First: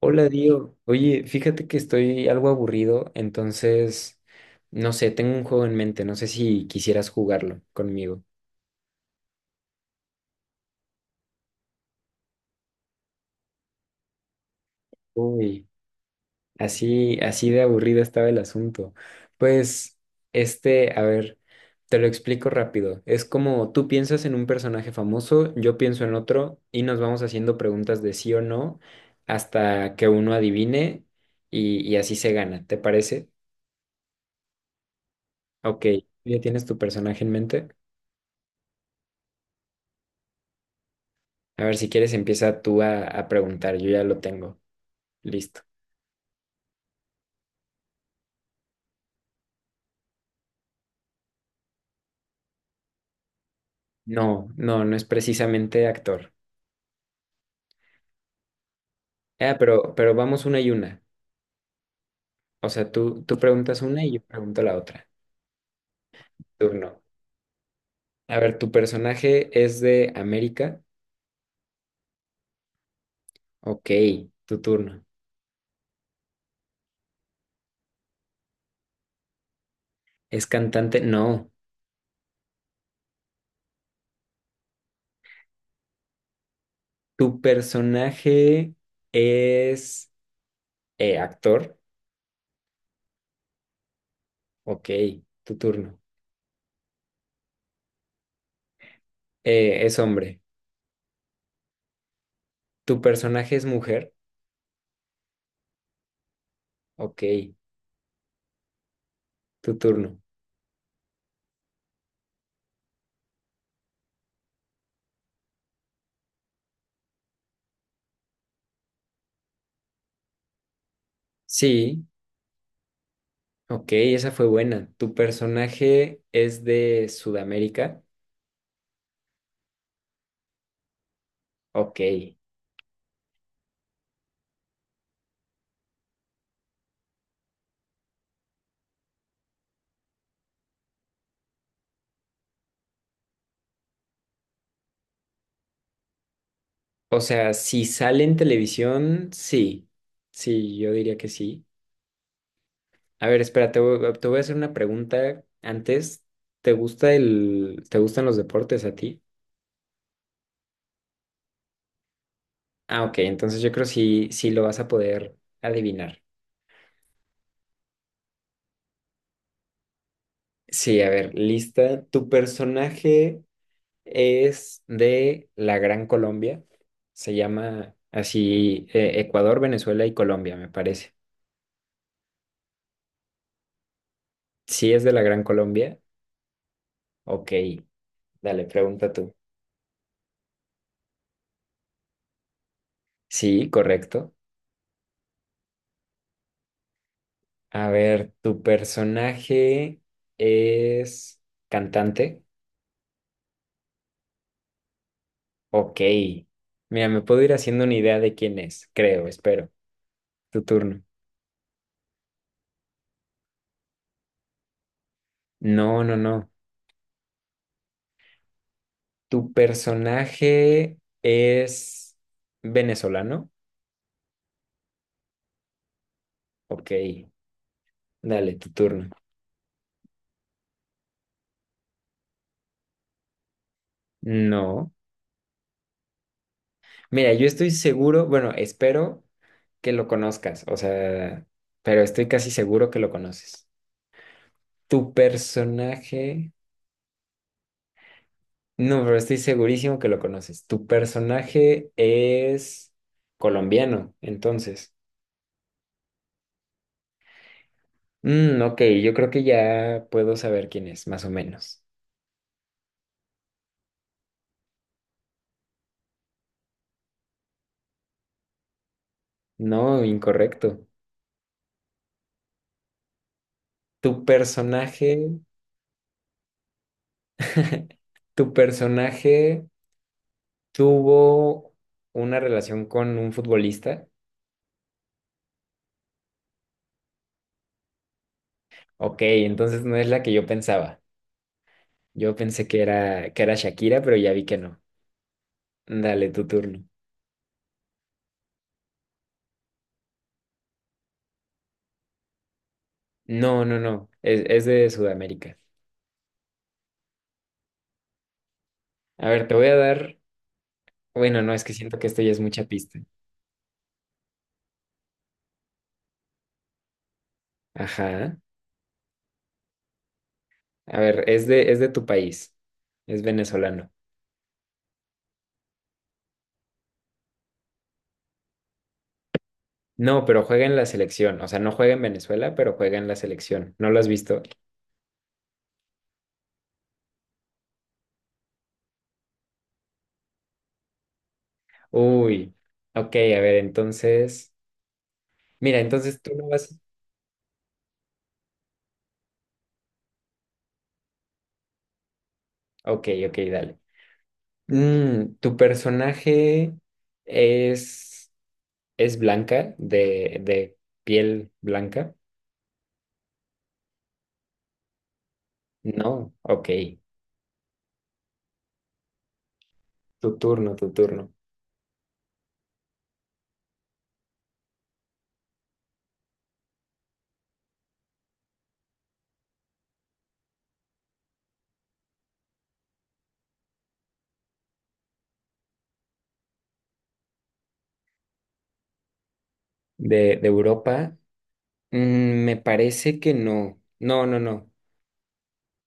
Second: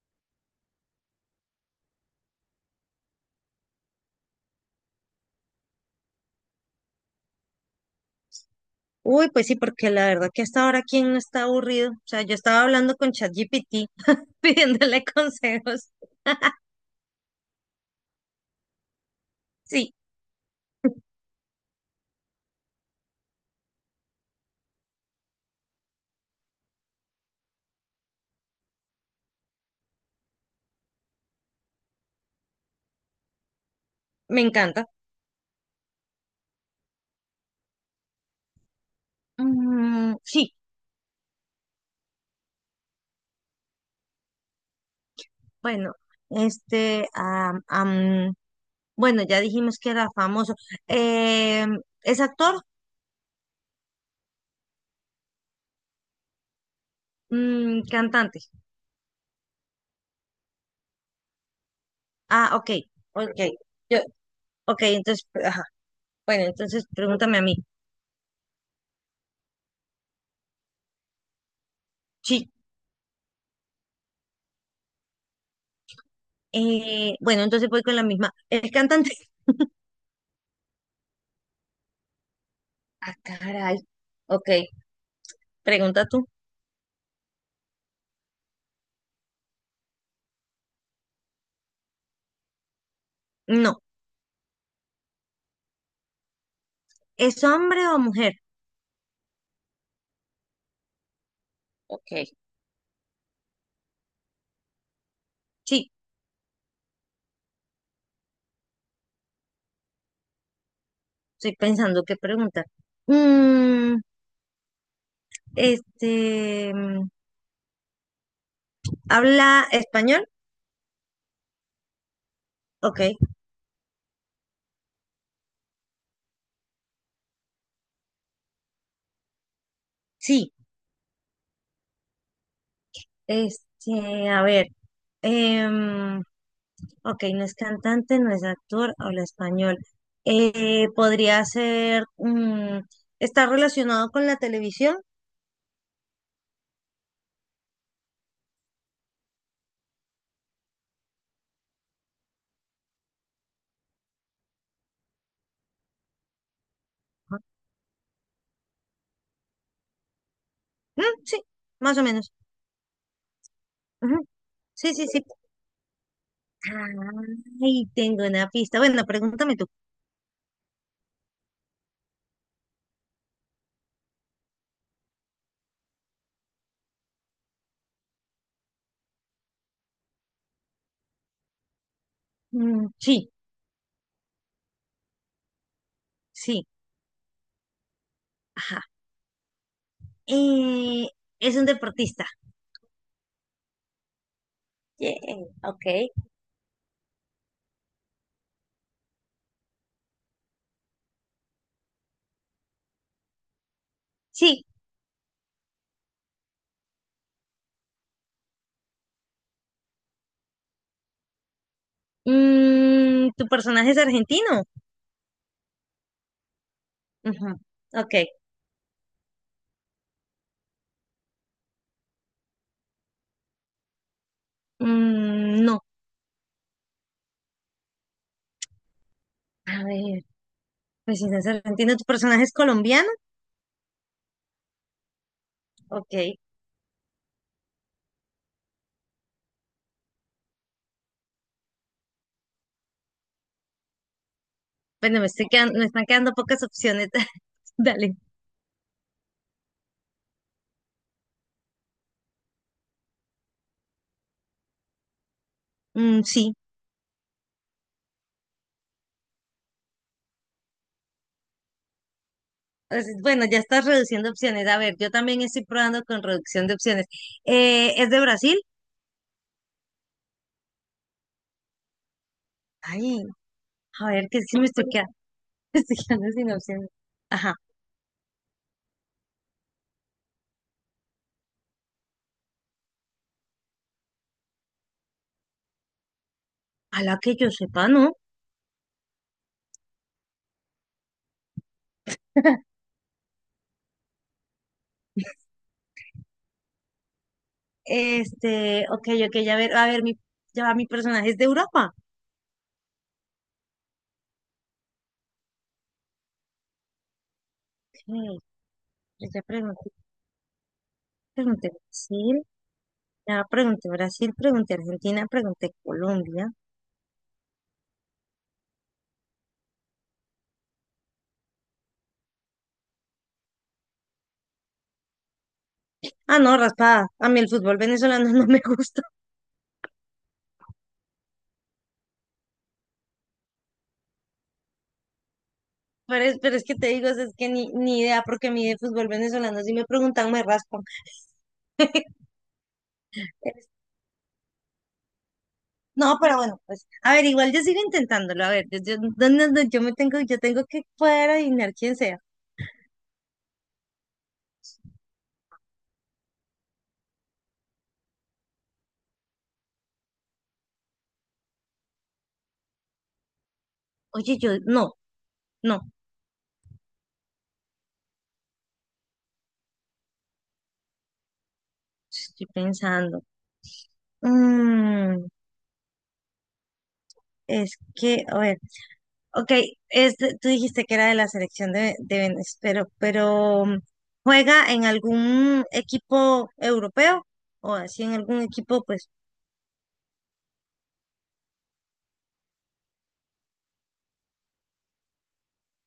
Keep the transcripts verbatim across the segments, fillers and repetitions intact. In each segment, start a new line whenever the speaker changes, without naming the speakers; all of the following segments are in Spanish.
Hola, Dio. Oye, fíjate que estoy algo aburrido, entonces, no sé, tengo un juego en mente, no sé si quisieras jugarlo conmigo.
Uy, pues sí, porque la verdad que hasta ahora quién no está aburrido. O sea, yo estaba hablando con ChatGPT, pidiéndole
Uy,
consejos.
así, así de aburrido estaba el asunto.
Sí,
Pues, este, a ver, te lo explico rápido. Es como tú piensas en un personaje famoso, yo pienso en otro y nos vamos haciendo preguntas de sí o no hasta que uno adivine y, y así se gana, ¿te parece?
me encanta.
Ok, ¿ya tienes tu personaje en mente?
Mm, sí,
A ver, si quieres empieza tú a, a preguntar, yo ya lo tengo. Listo.
bueno, este, am, am, bueno, ya dijimos que era famoso. Eh, ¿es actor?
No, no, no es precisamente actor.
Mm, cantante.
Ah, pero, pero vamos una y una.
Ah,
O
ok,
sea, tú, tú
ok.
preguntas
Yo,
una y yo pregunto la
ok,
otra.
entonces, ajá. Bueno, entonces
Turno.
pregúntame a mí.
A ver, ¿tu personaje es de América?
Sí.
Ok, tu turno.
Eh, bueno, entonces voy con la misma. ¿Es cantante?
¿Es cantante? No.
Ah, caray. Ok, pregunta tú.
¿Tu personaje es eh, actor?
No.
Ok, tu turno.
¿Es hombre o mujer?
Eh, ¿es hombre?
Ok.
¿Tu personaje es mujer?
Sí,
Ok, tu turno.
estoy pensando qué preguntar. Mm, este, mm, ¿habla español?
Sí.
Ok,
Ok, esa fue buena. ¿Tu personaje es de Sudamérica?
sí.
Ok.
Este, a ver. em, ok, no es cantante, no es actor, habla español. Eh, ¿podría ser, mm, está relacionado con la televisión?
O sea, si sale en televisión, sí. Sí, yo diría que sí. A ver, espera, te voy, te voy a hacer una pregunta antes. ¿Te gusta
Ajá.
el, te gustan los deportes a ti?
Mm, sí, más o menos.
Ah, ok, entonces yo creo que
Ujú,
sí, sí lo vas a
sí, sí, sí.
poder adivinar.
Ay, tengo una pista. Bueno, pregúntame tú.
Sí, a ver, lista. ¿Tu personaje es de la Gran Colombia? Se llama así eh, Ecuador, Venezuela y Colombia, me parece.
Mm, sí,
Si es de la Gran Colombia,
sí.
ok, dale, pregunta tú.
Eh, es un deportista.
Sí, correcto.
Yeah, ok.
A ver, ¿tu personaje es cantante?
Sí.
Ok. Mira, me puedo ir haciendo una idea de quién es, creo, espero. Tu turno.
Mm, ¿tu personaje es argentino?
No, no, no.
Ujú, ok,
¿Tu personaje es venezolano?
mm, no.
Ok, dale, tu turno.
A ver, pues si no es argentino, ¿tu personaje es colombiano?
No.
Ok.
Mira, yo estoy seguro, bueno, espero que lo conozcas, o sea, pero estoy casi seguro que lo conoces. Tu
Bueno, me estoy quedan- me están quedando
personaje,
pocas opciones. Dale.
no, pero estoy segurísimo que lo conoces. Tu personaje es colombiano, entonces.
Mm, sí.
Mm, ok, yo creo que ya puedo saber quién es, más o menos.
Pues, bueno, ya estás reduciendo opciones. A ver, yo también estoy probando con reducción de opciones. Eh, ¿es de Brasil?
No, incorrecto.
Ay, a
Tu
ver, que es que me estoy quedando,
personaje,
me estoy quedando sin opciones. Ajá.
tu personaje tuvo una relación con un futbolista.
A la que yo sepa, ¿no?
Ok, entonces no es la que yo pensaba. Yo pensé que era, que era Shakira, pero ya vi que no. Dale, tu turno.
Este, ok, ok, ya ver, a ver, mi, ya va, mi personaje es de Europa.
No, no, no. Es, es de Sudamérica.
Ok,
A
pues ya
ver, te voy a
pregunté,
dar. Bueno, no, es
pregunté
que siento que esto ya es
Brasil,
mucha pista.
ya pregunté Brasil, pregunté Argentina, pregunté Colombia.
Ajá. A ver, es de, es de tu país. Es venezolano.
Ah, no, raspada. A mí el fútbol venezolano no me gusta.
No, pero juega en la selección. O sea, no juega en Venezuela, pero juega en la selección. ¿No lo has visto?
Pero es, pero es que te digo, es es que ni, ni idea, porque a mí de fútbol venezolano, si me preguntan, me raspan.
Uy. Ok, a ver, entonces. Mira,
No,
entonces tú
pero
no
bueno,
vas.
pues, a ver, igual yo sigo intentándolo. A ver, yo, yo, no, no, no, yo me tengo, yo tengo que poder adivinar quién sea.
Ok, ok, dale. Mm, ¿tu personaje es, es blanca, de, de piel blanca?
Oye, yo, no, no,
No, ok. Tu turno, tu turno.
estoy pensando. Mm, es que, a ver, ok, es de- tú dijiste que era de la selección de, de Venezuela, pero, pero ¿juega en algún equipo europeo? ¿O así en algún equipo, pues,
¿De, de Europa? Mm, me parece que no. No, no, no.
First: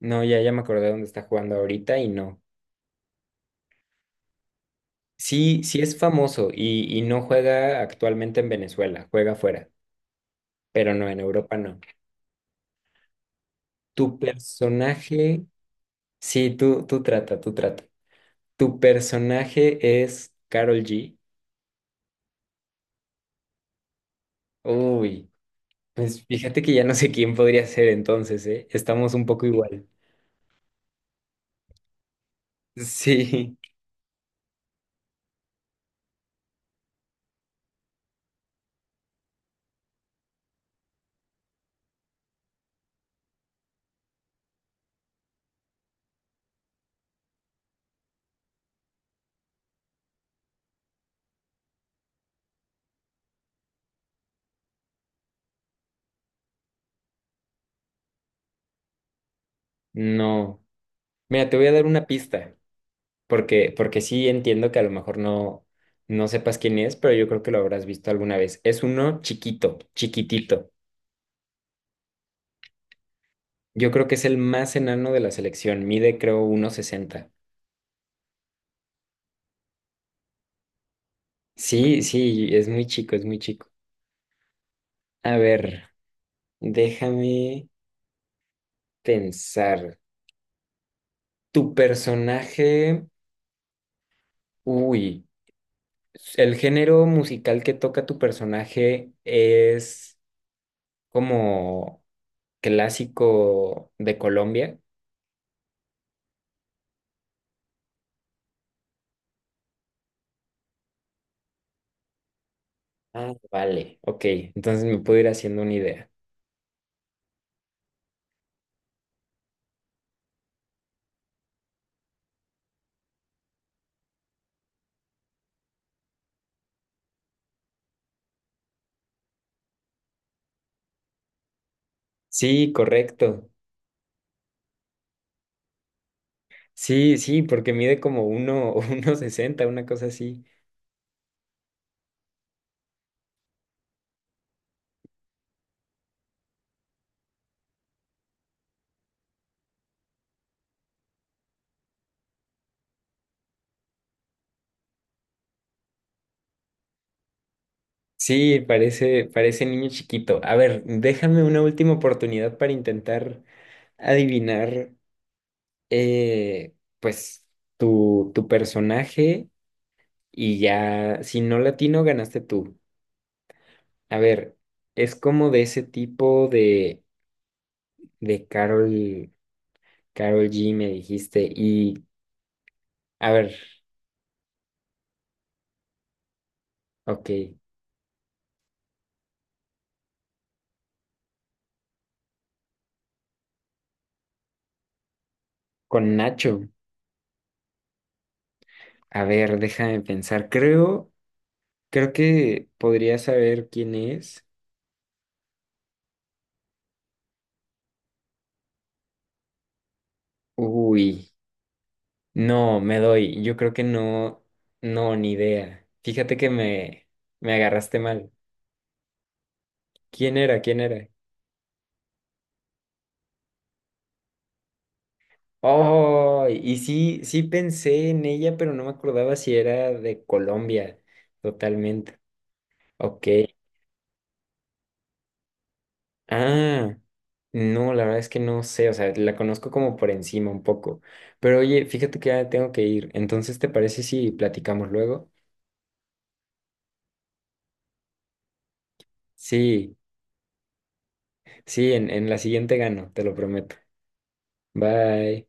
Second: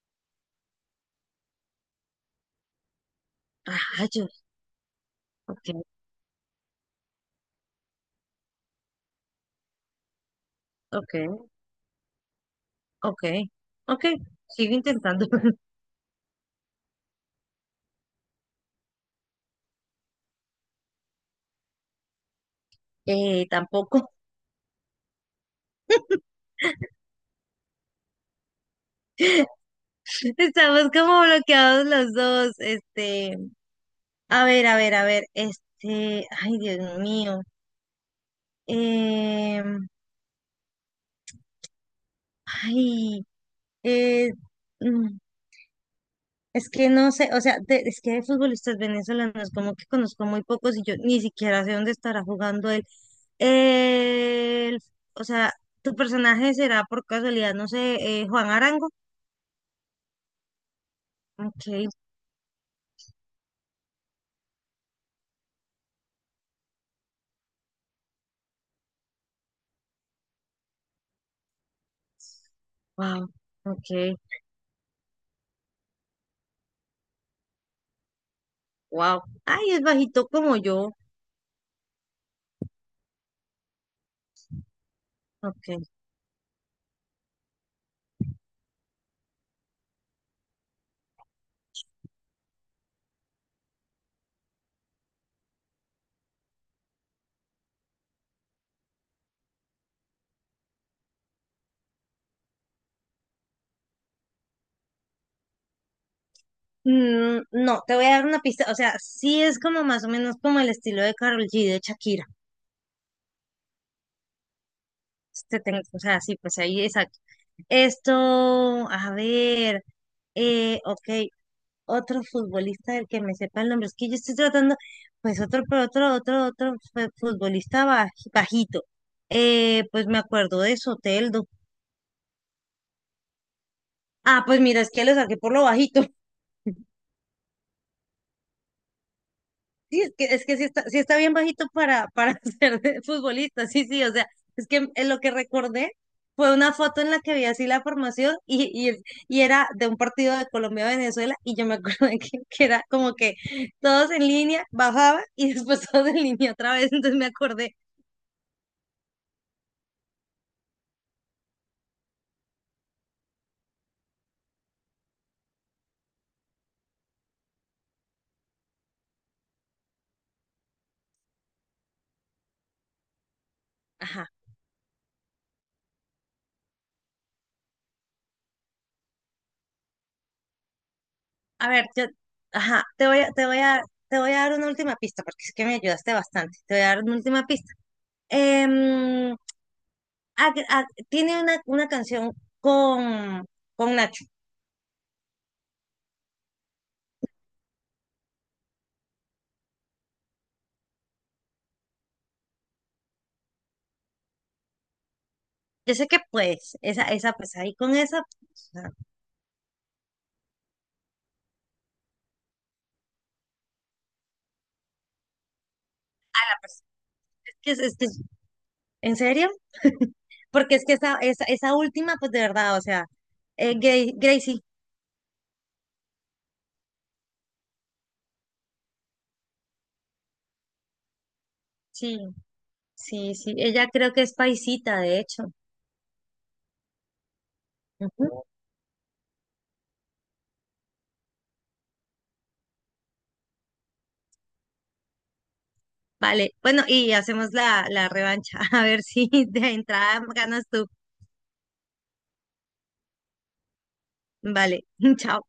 No, ya, ya me acordé dónde está jugando ahorita y no.
rayos? Ok,
Sí, sí es famoso y, y no juega actualmente en Venezuela, juega afuera, pero no, en
ok,
Europa no.
ok, ok,
¿Tu
sigo intentando.
personaje? Sí, tú, tú trata, tú trata. ¿Tu personaje es Carol G?
Eh, tampoco.
Uy, pues fíjate que ya no sé quién podría ser entonces, ¿eh? Estamos un poco igual.
Estamos como bloqueados los dos. Este,
Sí,
a ver, a ver, a ver, este, ay, Dios mío. Em, Ay, eh, es que no sé, o sea, de- es que de futbolistas venezolanos como que conozco muy pocos y yo ni siquiera sé dónde estará jugando él. El, o sea, tu personaje será por casualidad, no sé, eh, Juan Arango.
no. Mira, te voy a dar
Ok,
una pista, porque, porque sí entiendo que a lo mejor no, no sepas quién es, pero yo creo que lo habrás visto alguna vez. Es uno chiquito, chiquitito.
wow,
Yo creo que
ok,
es el más enano de la selección. Mide, creo, uno sesenta.
wow. Ay, es bajito como yo.
Sí, sí, es muy chico, es muy chico. A
Ok.
ver, déjame pensar. Tu personaje, uy. El género musical que toca tu personaje es como clásico de Colombia.
Mm, no, te voy a dar una pista, o sea, sí es como más o menos como el estilo de Karol G, de Shakira.
Ah, vale, ok. Entonces me puedo ir
Este
haciendo una
tengo- o
idea.
sea, sí, pues ahí, exacto. Esto, a ver. Eh, ok, otro futbolista del que me sepa el nombre. Es que yo estoy tratando, pues otro, pero otro, otro, otro fue- futbolista baj- bajito. Eh, pues me acuerdo de Soteldo.
Sí, correcto.
Ah, pues mira, es que lo saqué por lo bajito.
Sí, sí, porque mide como uno, uno sesenta, una
Sí,
cosa
es que,
así.
es que sí está, sí está bien bajito para, para ser de futbolista. Sí, sí, o sea, es que eh, lo que recordé fue una foto en la que vi así la formación y, y, y era de un partido de Colombia-Venezuela y yo me acuerdo que, que era como que todos en línea, bajaba y después todos en línea otra vez, entonces me acordé.
Sí, parece, parece niño chiquito. A ver, déjame una última oportunidad para intentar adivinar, eh, pues, tu, tu personaje y ya, si no latino, ganaste tú. A
Ajá.
ver, es como de ese tipo de, de Carol, Carol G, me dijiste.
A ver,
Y,
yo, ajá, te voy
a
a, te
ver,
voy a, te voy a dar una última pista, porque es que me ayudaste bastante. Te voy a dar una
ok,
última pista. Em, ag- ag- Tiene una, una canción con, con Nacho.
con Nacho. A ver, déjame pensar. Creo, creo que podría saber quién es.
Yo sé que pues, esa, esa, pues ahí con esa, pues, o sea,
Uy, no, me doy. Yo creo que no, no, ni idea. Fíjate que me, me
es que, es,
agarraste
que-
mal.
¿en serio?
¿Quién era?
Porque
¿Quién
es que
era?
esa, esa, esa última, pues de verdad, o sea, eh, Gra- Gracie,
Oh, y sí, sí pensé en ella, pero no me acordaba si era de Colombia,
sí,
totalmente. Ok.
sí, sí. Ella creo que es paisita, de hecho.
Ah, no, la verdad es que
Ujú.
no sé, o sea, la conozco como por encima un poco. Pero oye, fíjate que ya tengo que ir. Entonces, ¿te parece si platicamos luego?
Vale, bueno, y hacemos la, la revancha, a ver si de
Sí,
entrada ganas tú.
sí, en, en la siguiente gano, te lo prometo.
Vale, chao.
Bye.